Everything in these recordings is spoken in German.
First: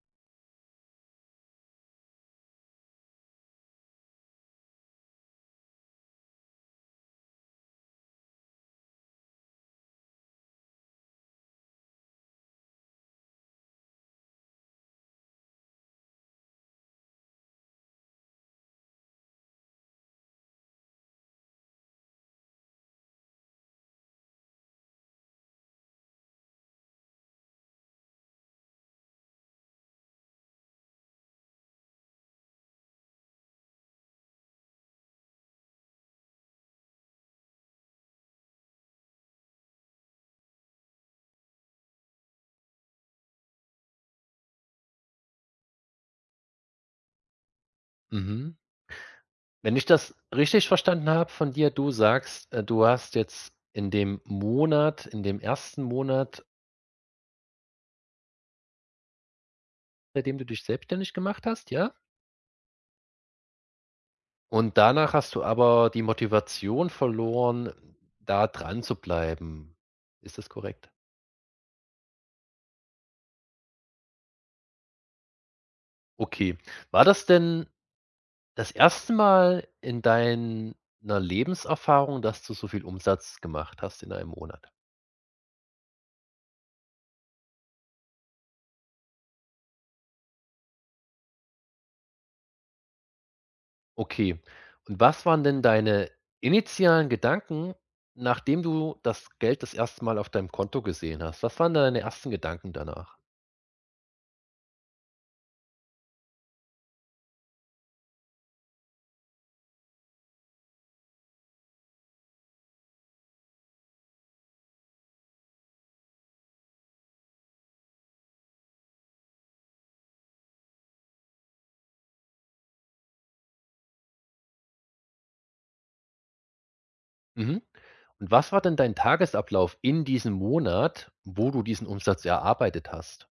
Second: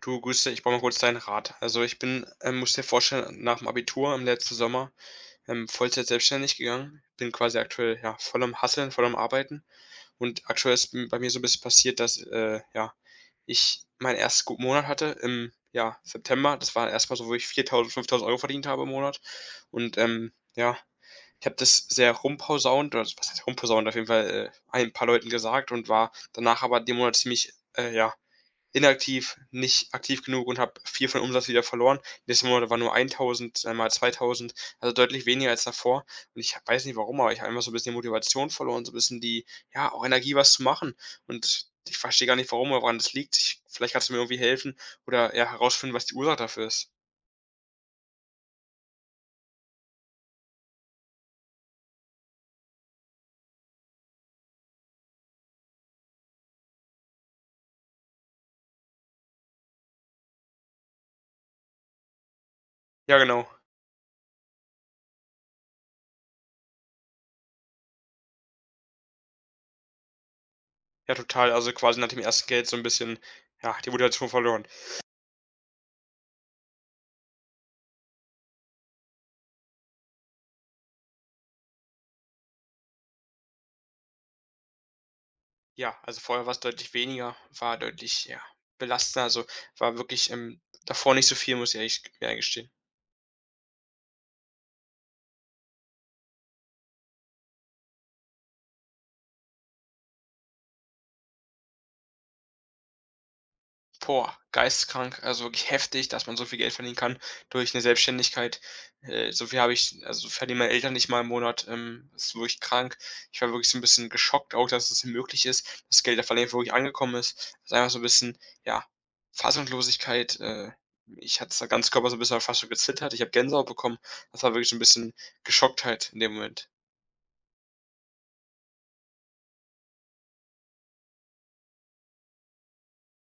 Du, grüß ich brauche mal kurz deinen Rat. Also ich bin, musst dir vorstellen, nach dem Abitur im letzten Sommer Vollzeit selbstständig gegangen. Bin quasi aktuell ja voll am Hasseln, voll am Arbeiten. Und aktuell ist bei mir so ein bisschen passiert, dass ja ich meinen ersten guten Monat hatte im ja, September. Das war erstmal so, wo ich 4.000, 5.000 € verdient habe im Monat. Und ja, ich habe das sehr rumpausaunt, oder was heißt rumpausaunt, auf jeden Fall ein paar Leuten gesagt und war danach aber den Monat ziemlich ja inaktiv, nicht aktiv genug und habe viel von Umsatz wieder verloren. Letzten Monat war nur 1.000, dann mal 2.000, also deutlich weniger als davor. Und ich weiß nicht warum, aber ich habe einfach so ein bisschen die Motivation verloren, so ein bisschen die, ja, auch Energie, was zu machen. Und ich verstehe gar nicht warum oder woran das liegt. Ich Vielleicht kannst du mir irgendwie helfen oder, ja, herausfinden, was die Ursache dafür ist. Mhm. Wenn ich das richtig verstanden habe von dir, du sagst, du hast jetzt in dem Monat in dem ersten Monat, bei dem du dich selbstständig gemacht hast, ja? Ja, genau. Und danach hast du aber die Motivation verloren, da dran zu bleiben. Ist das korrekt? Ja, total. Also, quasi nach dem ersten Geld so ein bisschen, ja, die Motivation verloren. Okay. War das denn das erste Mal in deiner Lebenserfahrung, dass du so viel Umsatz gemacht hast in einem Monat? Ja, also vorher war es deutlich weniger, war deutlich, ja, belastender, also, war wirklich, davor nicht so viel, muss ich ehrlich mir eingestehen. Okay. Und was waren denn deine initialen Gedanken, nachdem du das Geld das erste Mal auf deinem Konto gesehen hast? Was waren deine ersten Gedanken danach? Boah, geisteskrank, also wirklich heftig, dass man so viel Geld verdienen kann durch eine Selbstständigkeit. So viel habe ich also, so verdienen meine Eltern nicht mal im Monat, das ist wirklich krank. Ich war wirklich so ein bisschen geschockt auch, dass es möglich ist, dass Geld auf einmal wirklich angekommen ist. Das ist einfach so ein bisschen, ja, Fassungslosigkeit, mich hat's der ganze Körper so ein bisschen fast schon gezittert. Ich habe Gänsehaut bekommen. Das war wirklich so ein bisschen Geschocktheit in dem Moment. Mhm. Und was war denn dein Tagesablauf in diesem Monat, wo du diesen Umsatz erarbeitet hast?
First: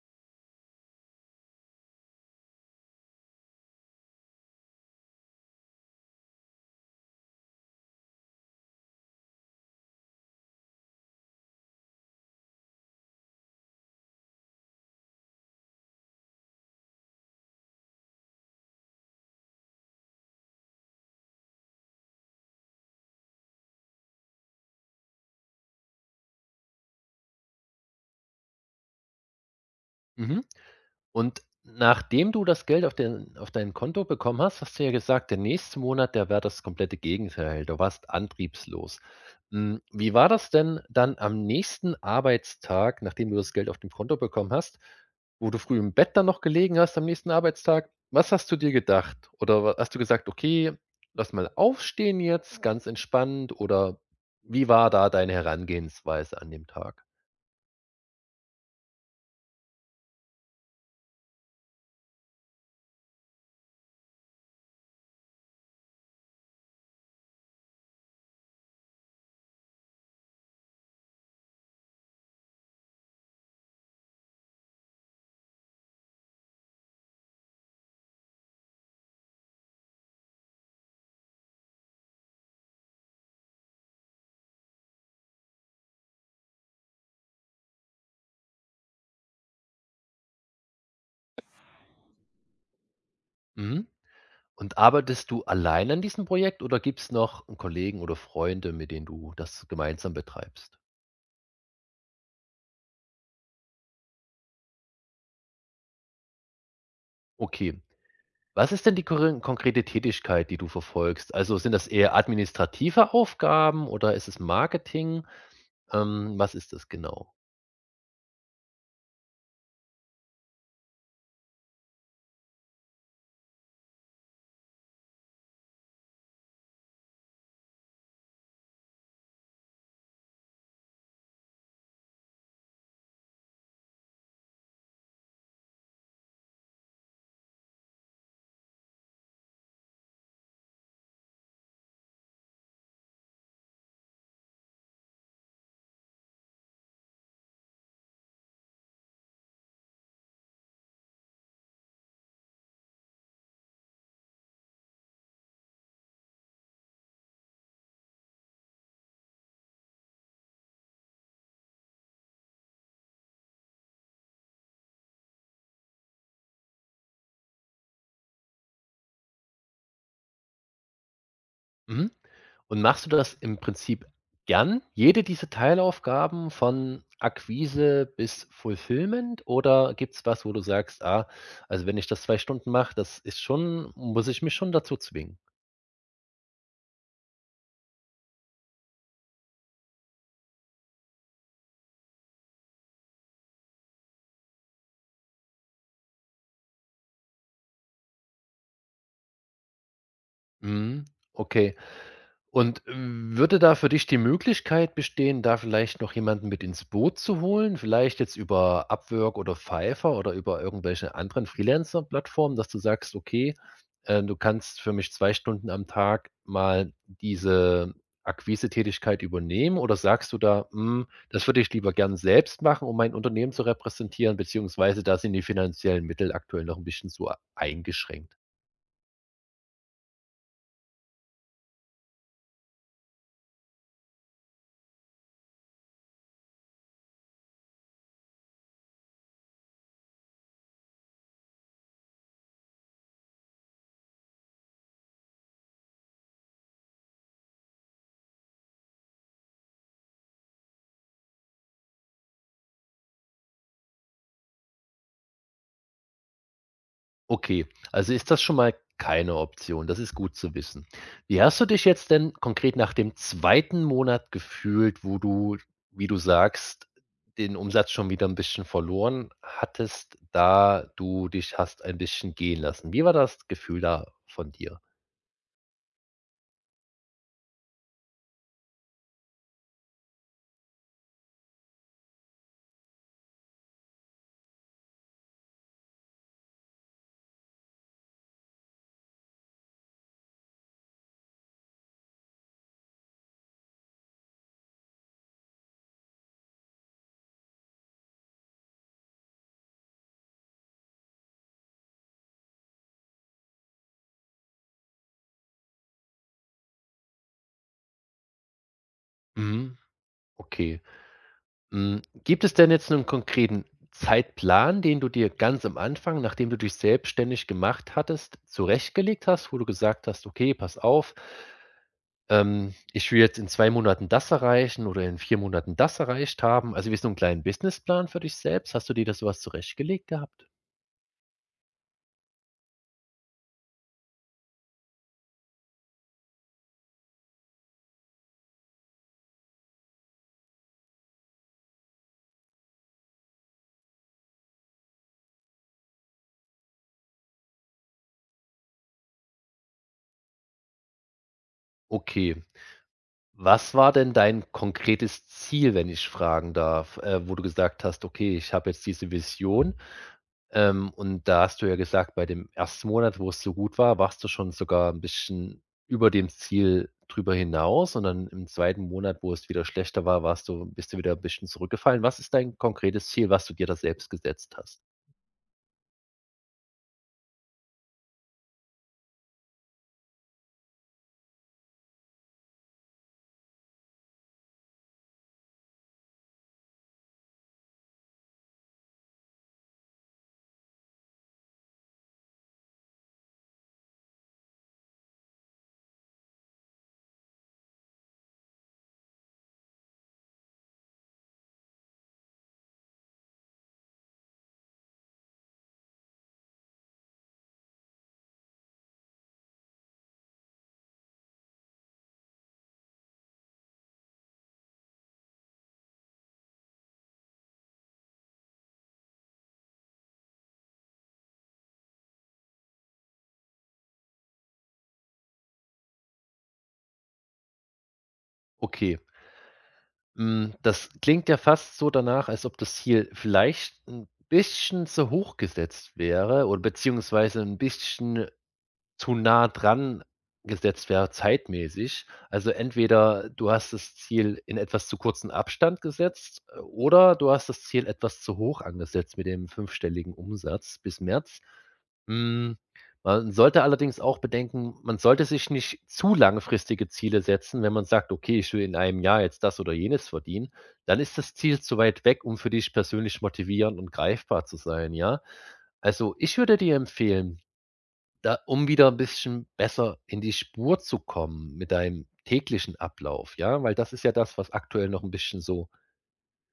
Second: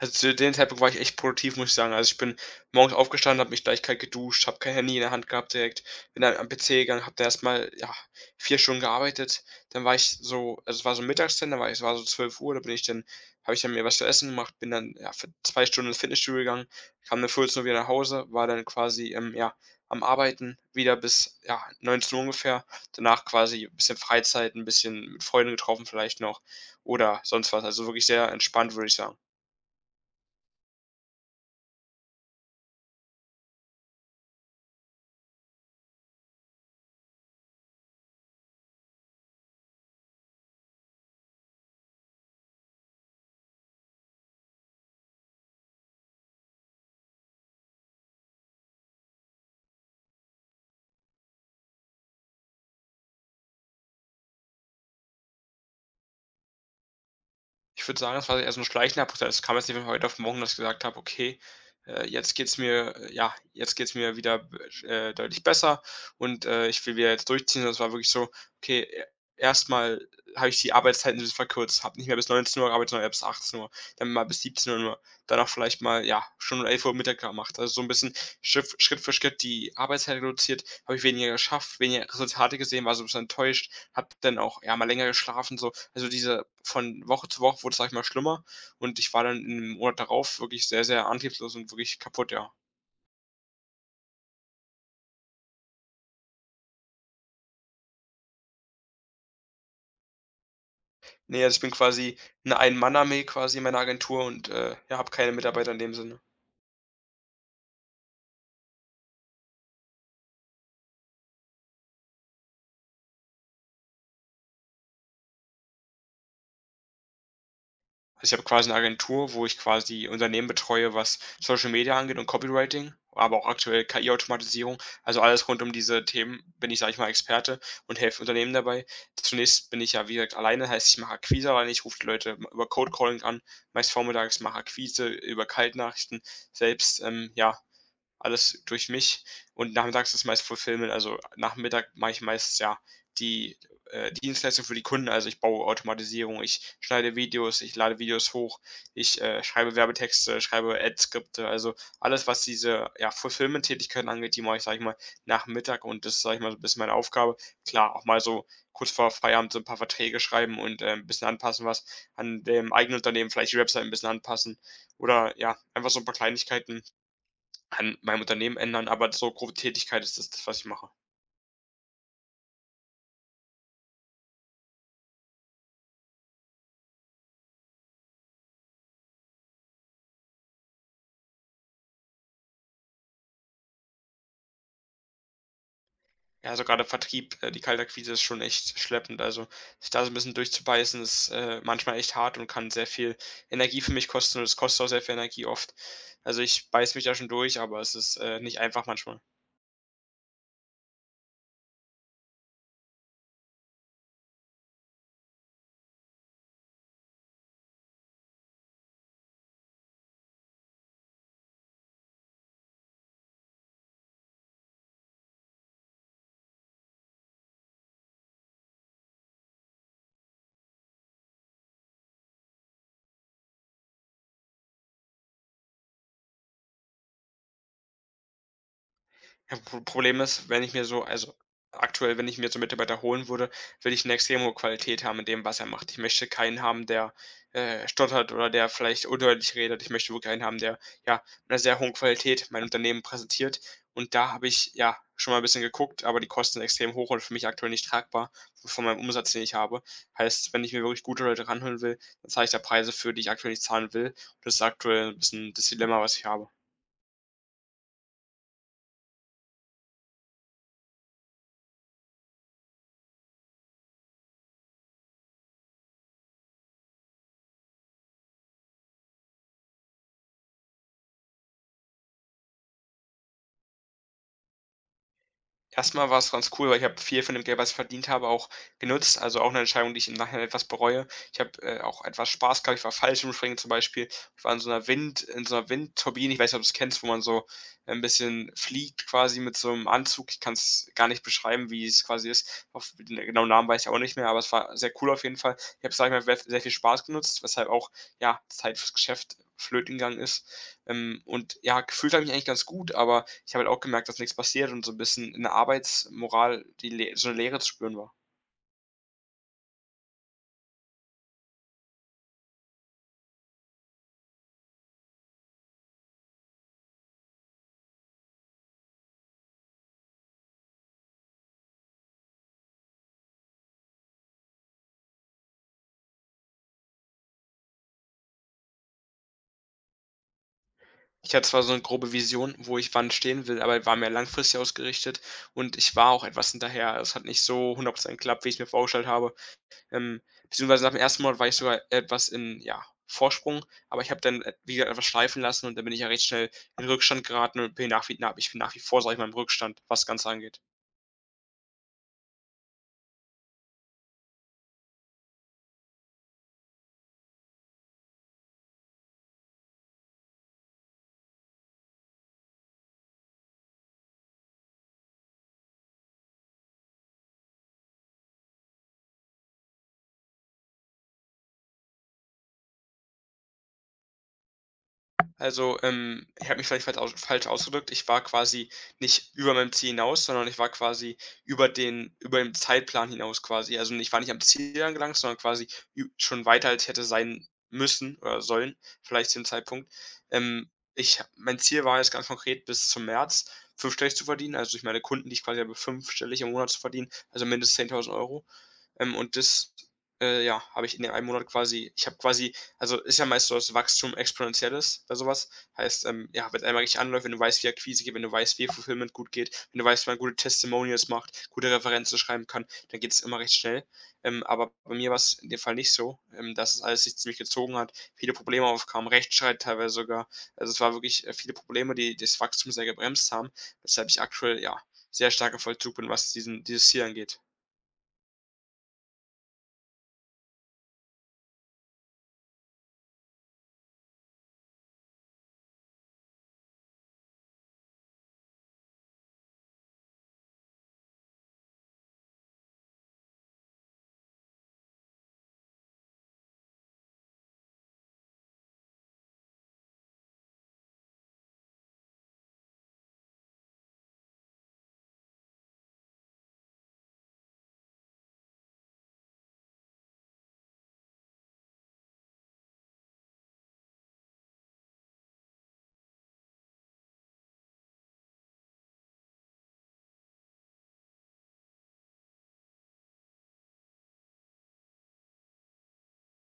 Also, zu dem Zeitpunkt war ich echt produktiv, muss ich sagen. Also, ich bin morgens aufgestanden, habe mich gleich kalt geduscht, habe kein Handy in der Hand gehabt direkt, bin dann am PC gegangen, habe da erst ja, 4 Stunden gearbeitet. Dann war ich so also, es war so mittags dann, da war es war so 12 Uhr. Da bin ich dann habe ich dann mir was zu essen gemacht, bin dann, ja, für 2 Stunden ins Fitnessstudio gegangen, kam dann 14 Uhr wieder nach Hause, war dann quasi, ja, am Arbeiten wieder bis, ja, 19 Uhr ungefähr. Danach quasi ein bisschen Freizeit, ein bisschen mit Freunden getroffen vielleicht noch oder sonst was. Also, wirklich sehr entspannt, würde ich sagen. Mhm. Und nachdem du das Geld auf den auf dein Konto bekommen hast, hast du ja gesagt, der nächste Monat, der wäre das komplette Gegenteil. Du warst antriebslos. Hm, wie war das denn dann am nächsten Arbeitstag, nachdem du das Geld auf dem Konto bekommen hast, wo du früh im Bett dann noch gelegen hast am nächsten Arbeitstag? Was hast du dir gedacht? Oder wa hast du gesagt: „Okay, lass mal aufstehen jetzt, ganz entspannt“, oder wie war da deine Herangehensweise an dem Tag? Ich würde sagen, es war eher so 'n schleichender Prozess. Es kam jetzt nicht von heute auf morgen, dass ich gesagt habe: „Okay, jetzt geht's mir wieder b deutlich besser und, ich will wieder jetzt durchziehen.“ Das war wirklich so: „Okay, e erst habe ich die Arbeitszeiten ein bisschen verkürzt, habe nicht mehr bis 19 Uhr gearbeitet, sondern eher bis 18 Uhr, dann mal bis 17:00 nur, danach vielleicht mal, ja, schon um 11 Uhr Mittag gemacht.“ Also, so ein bisschen Schritt für Schritt die Arbeitszeit reduziert, habe ich weniger geschafft, weniger Resultate gesehen, war so ein bisschen enttäuscht, habe dann auch, ja, mal länger geschlafen so. Also, diese von Woche zu Woche wurde es, sage ich mal, schlimmer und ich war dann im Monat darauf wirklich sehr, sehr antriebslos und wirklich kaputt, ja. Mhm. Und arbeitest du allein an diesem Projekt oder gibt es noch 'n Kollegen oder Freunde, mit denen du das gemeinsam betreibst? Ne, also, ich bin quasi 'ne Ein-Mann-Armee quasi in meiner Agentur und, ja, habe keine Mitarbeiter in dem Sinne. Okay. Was ist denn die korre konkrete Tätigkeit, die du verfolgst? Also, sind das eher administrative Aufgaben oder ist es Marketing? Was ist das genau? Also ich habe quasi 'ne Agentur, wo ich quasi Unternehmen betreue, was Social Media angeht und Copywriting, aber auch aktuell KI-Automatisierung. Also, alles rund um diese Themen bin ich, sage ich mal, Experte und helfe Unternehmen dabei. Zunächst bin ich ja, wie gesagt, alleine, heißt, ich mache Akquise alleine, ich rufe die Leute m über Cold Calling an, meist vormittags, mache Akquise über Kaltnachrichten selbst, ja alles durch mich und nachmittags ist meist Fulfillment. Also, Nachmittag mache ich meist, ja, die, Dienstleistung für die Kunden. Also, ich baue Automatisierung, ich schneide Videos, ich lade Videos hoch, ich schreibe Werbetexte, schreibe Ad-Skripte. Also, alles, was diese, ja, Fulfillment-Tätigkeiten angeht, die mache ich, sage ich mal, nach Mittag und das ist, sage ich mal, so ein bisschen meine Aufgabe. Klar, auch mal so kurz vor Feierabend so ein paar Verträge schreiben und, ein bisschen anpassen, was an dem eigenen Unternehmen vielleicht die Website ein bisschen anpassen oder ja, einfach so ein paar Kleinigkeiten an meinem Unternehmen ändern, aber so grobe Tätigkeit ist das, was ich mache. Mhm. Und machst du das im Prinzip gern, jede dieser Teilaufgaben von Akquise bis Fulfillment oder gibt's was, wo du sagst: „Ah, also wenn ich das 2 Stunden mache, das ist schon muss ich mich schon dazu zwingen?“ Ja, also gerade Vertrieb, die Kaltakquise ist schon echt schleppend. Also, sich da so 'n bisschen durchzubeißen, ist, manchmal echt hart und kann sehr viel Energie für mich kosten und es kostet auch sehr viel Energie oft. Also, ich beiße mich da schon durch, aber es ist, nicht einfach manchmal. Mhm, okay. Und würde da für dich die Möglichkeit bestehen, da vielleicht noch jemanden mit ins Boot zu holen? Vielleicht jetzt über Upwork oder Fiverr oder über irgendwelche anderen Freelancer-Plattformen, dass du sagst: „Okay, du kannst für mich 2 Stunden am Tag mal diese Akquise-Tätigkeit übernehmen.“ Oder sagst du da: „Hm, das würde ich lieber gern selbst machen, um mein Unternehmen zu repräsentieren“, beziehungsweise da sind die finanziellen Mittel aktuell noch ein bisschen so eingeschränkt? Ja, Problem ist, wenn ich mir so also, aktuell, wenn ich mir so Mitarbeiter holen würde, will ich eine extrem hohe Qualität haben in dem, was er macht. Ich möchte keinen haben, der, stottert oder der vielleicht undeutlich redet. Ich möchte wirklich einen haben, der, ja, mit einer sehr hohen Qualität mein Unternehmen präsentiert. Und da habe ich, ja, schon mal ein bisschen geguckt, aber die Kosten sind extrem hoch und für mich aktuell nicht tragbar von meinem Umsatz, den ich habe. Heißt, wenn ich mir wirklich gute Leute ranholen will, dann zahle ich da Preise für, die ich aktuell nicht zahlen will. Und das ist aktuell ein bisschen das Dilemma, was ich habe. Okay, also ist das schon mal keine Option. Das ist gut zu wissen. Wie hast du dich jetzt denn konkret nach dem zweiten Monat gefühlt, wo du, wie du sagst, den Umsatz schon wieder ein bisschen verloren hattest, da du dich hast ein bisschen gehen lassen? Wie war das Gefühl da von dir? Erstmal war es ganz cool, weil ich habe viel von dem Geld, was ich verdient habe, auch genutzt. Also, auch eine Entscheidung, die ich im Nachhinein etwas bereue. Ich habe, auch etwas Spaß gehabt. Ich war Fallschirmspringen zum Beispiel. Ich war in so einer Wind in so einer Windturbine. Ich weiß nicht, ob du es kennst, wo man so ein bisschen fliegt quasi mit so einem Anzug. Ich kann es gar nicht beschreiben, wie es quasi ist. Auf den genauen Namen weiß ich auch nicht mehr, aber es war sehr cool auf jeden Fall. Ich habe, sage ich mal, sehr viel Spaß genutzt, weshalb auch, ja, Zeit fürs Geschäft flöten gegangen ist. Und ja, gefühlt habe ich mich eigentlich ganz gut, aber ich habe halt auch gemerkt, dass nichts passiert und so ein bisschen in der Arbeitsmoral die Le so eine Leere zu spüren war. Mhm, okay. Hm, gibt es denn jetzt einen konkreten Zeitplan, den du dir ganz am Anfang, nachdem du dich selbstständig gemacht hattest, zurechtgelegt hast, wo du gesagt hast: „Okay, pass auf, ähm, ich will jetzt in 2 Monaten das erreichen oder in 4 Monaten das erreicht haben. Also, wie so einen kleinen Businessplan für dich selbst. Hast du dir das sowas zurechtgelegt gehabt? Ich hatte zwar so eine grobe Vision, wo ich wann stehen will, aber war mehr langfristig ausgerichtet und ich war auch etwas hinterher. Es hat nicht so 100 geklappt, wie ich's mir vorgestellt habe. Beziehungsweise nach dem ersten Monat war ich sogar etwas in, ja, Vorsprung, aber ich habe dann, wie gesagt, etwas schleifen lassen und dann bin ich ja recht schnell in Rückstand geraten und bin nach wie na ich bin nach wie vor, sage ich mal, im Rückstand, was das Ganze angeht. Okay. Was war denn dein konkretes Ziel, wenn ich fragen darf, wo du gesagt hast: „Okay, ich habe jetzt diese Vision, ähm, und da hast du ja gesagt, bei dem ersten Monat, wo es so gut war, warst du schon sogar ein bisschen über dem Ziel drüber hinaus und dann im zweiten Monat, wo es wieder schlechter war, warst du wieder ein bisschen zurückgefallen. Was ist dein konkretes Ziel, was du dir da selbst gesetzt hast? Also, ich habe mich vielleicht falsch ausgedrückt. Ich war quasi nicht über meinem Ziel hinaus, sondern ich war quasi über den Zeitplan hinaus quasi. Also, ich war nicht am Ziel angelangt, sondern quasi ü schon weiter, als ich hätte sein müssen oder sollen, vielleicht zu dem Zeitpunkt. Ich ha Mein Ziel war jetzt ganz konkret bis zum März fünfstellig zu verdienen, also durch meine Kunden, die ich quasi habe, fünfstellig im Monat zu verdienen, also mindestens 10.000 Euro. Und das, ja, habe ich in dem einen Monat quasi ich habe quasi Also ist ja meist so, dass Wachstum exponentiell ist bei sowas. Heißt, ja, wenn einmal richtig anläuft, wenn du weißt, wie Akquise geht, wenn du weißt, wie Fulfillment gut geht, wenn du weißt, wie man gute Testimonials macht, gute Referenzen schreiben kann, dann geht es immer recht schnell. Aber bei mir war's in dem Fall nicht so, dass es alles sich ziemlich gezogen hat, viele Probleme aufkamen, Rechtsstreit teilweise sogar. Also es war wirklich, viele Probleme, die das Wachstum sehr gebremst haben, weshalb ich aktuell, ja, sehr stark im Vollzug bin, was diesen dieses Ziel angeht. Okay, hm, das klingt ja fast so danach, als ob das Ziel vielleicht ein bisschen zu hoch gesetzt wäre oder beziehungsweise ein bisschen zu nah dran gesetzt wäre zeitmäßig. Also entweder du hast das Ziel in etwas zu kurzen Abstand gesetzt, oder du hast das Ziel etwas zu hoch angesetzt mit dem fünfstelligen Umsatz bis März. Hm, man sollte allerdings auch bedenken, man sollte sich nicht zu langfristige Ziele setzen, wenn man sagt: „Okay, ich will in einem Jahr jetzt das oder jenes verdienen“, dann ist das Ziel zu weit weg, um für dich persönlich motivierend und greifbar zu sein, ja? Also, ich würde dir empfehlen, da um wieder ein bisschen besser in die Spur zu kommen mit deinem täglichen Ablauf, ja? Weil das ist ja das, was aktuell noch ein bisschen so,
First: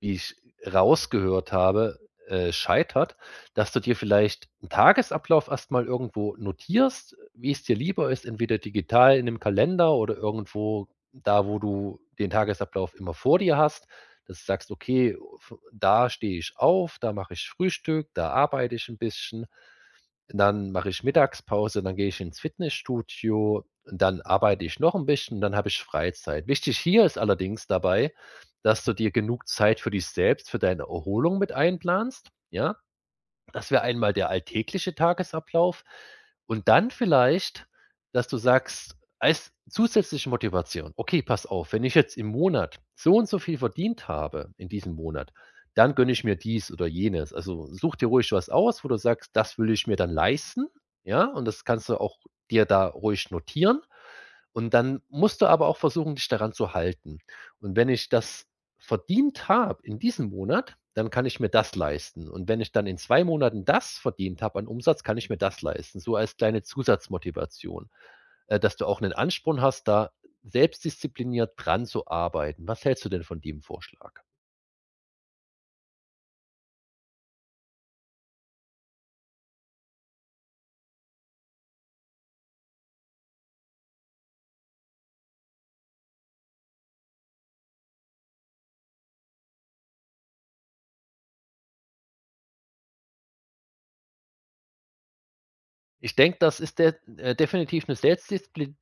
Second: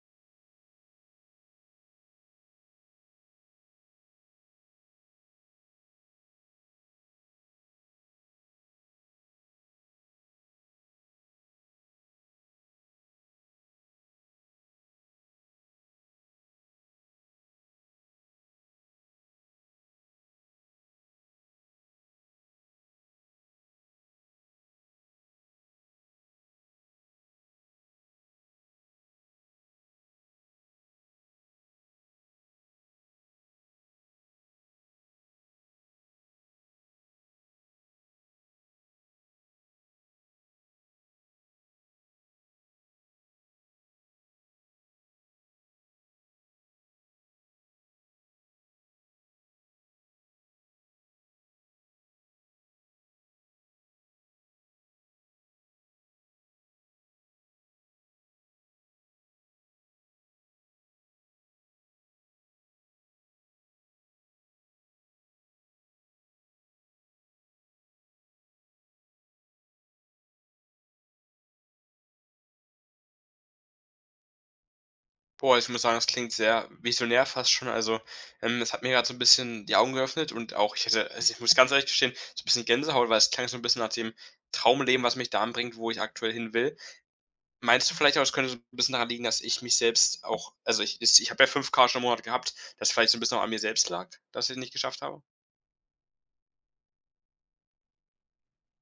wie ich rausgehört habe, scheitert, dass du dir vielleicht einen Tagesablauf erstmal irgendwo notierst, wie es dir lieber ist, entweder digital in einem Kalender oder irgendwo da, wo du den Tagesablauf immer vor dir hast, dass du sagst: „Okay, v da stehe ich auf, da mache ich Frühstück, da arbeite ich ein bisschen.“ Dann mache ich Mittagspause, dann gehe ich ins Fitnessstudio, dann arbeite ich noch ein bisschen, dann habe ich Freizeit. Wichtig hier ist allerdings dabei, dass du dir genug Zeit für dich selbst, für deine Erholung mit einplanst, ja? Das wäre einmal der alltägliche Tagesablauf und dann vielleicht, dass du sagst, als zusätzliche Motivation: „Okay, pass auf, wenn ich jetzt im Monat so und so viel verdient habe in diesem Monat, dann gönne ich mir dies oder jenes.“ Also, such dir ruhig was aus, wo du sagst: „Das will ich mir dann leisten“, ja? Und das kannst du auch dir da ruhig notieren. Und dann musst du aber auch versuchen, dich daran zu halten. Und wenn ich das verdient habe in diesem Monat, dann kann ich mir das leisten. Und wenn ich dann in 2 Monaten das verdient habe an Umsatz, kann ich mir das leisten. So als kleine Zusatzmotivation, dass du auch einen Ansporn hast, da selbstdiszipliniert dran zu arbeiten. Was hältst du denn von dem Vorschlag? Boah, ich muss sagen, das klingt sehr visionär fast schon. Also, das hat mir gerade so ein bisschen die Augen geöffnet und auch ich hätte, also, ich muss ganz ehrlich gestehen, so ein bisschen Gänsehaut, weil es klang so ein bisschen nach dem Traumleben, was mich da anbringt, wo ich aktuell hin will. Meinst du vielleicht auch, es könnte so ein bisschen daran liegen, dass ich mich selbst auch also, ich habe ja 5.000 schon im Monat gehabt, dass vielleicht so ein bisschen auch an mir selbst lag, dass ich es nicht geschafft habe? Ich denke, das ist de definitiv eine Selbstdispli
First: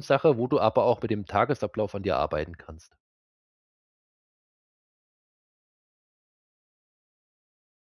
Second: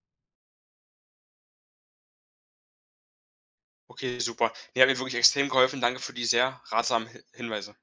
sache, wo du aber auch mit dem Tagesablauf an dir arbeiten kannst. Okay, super. Ne, hat mir wirklich extrem geholfen. Danke für die sehr ratsamen Hi Hinweise.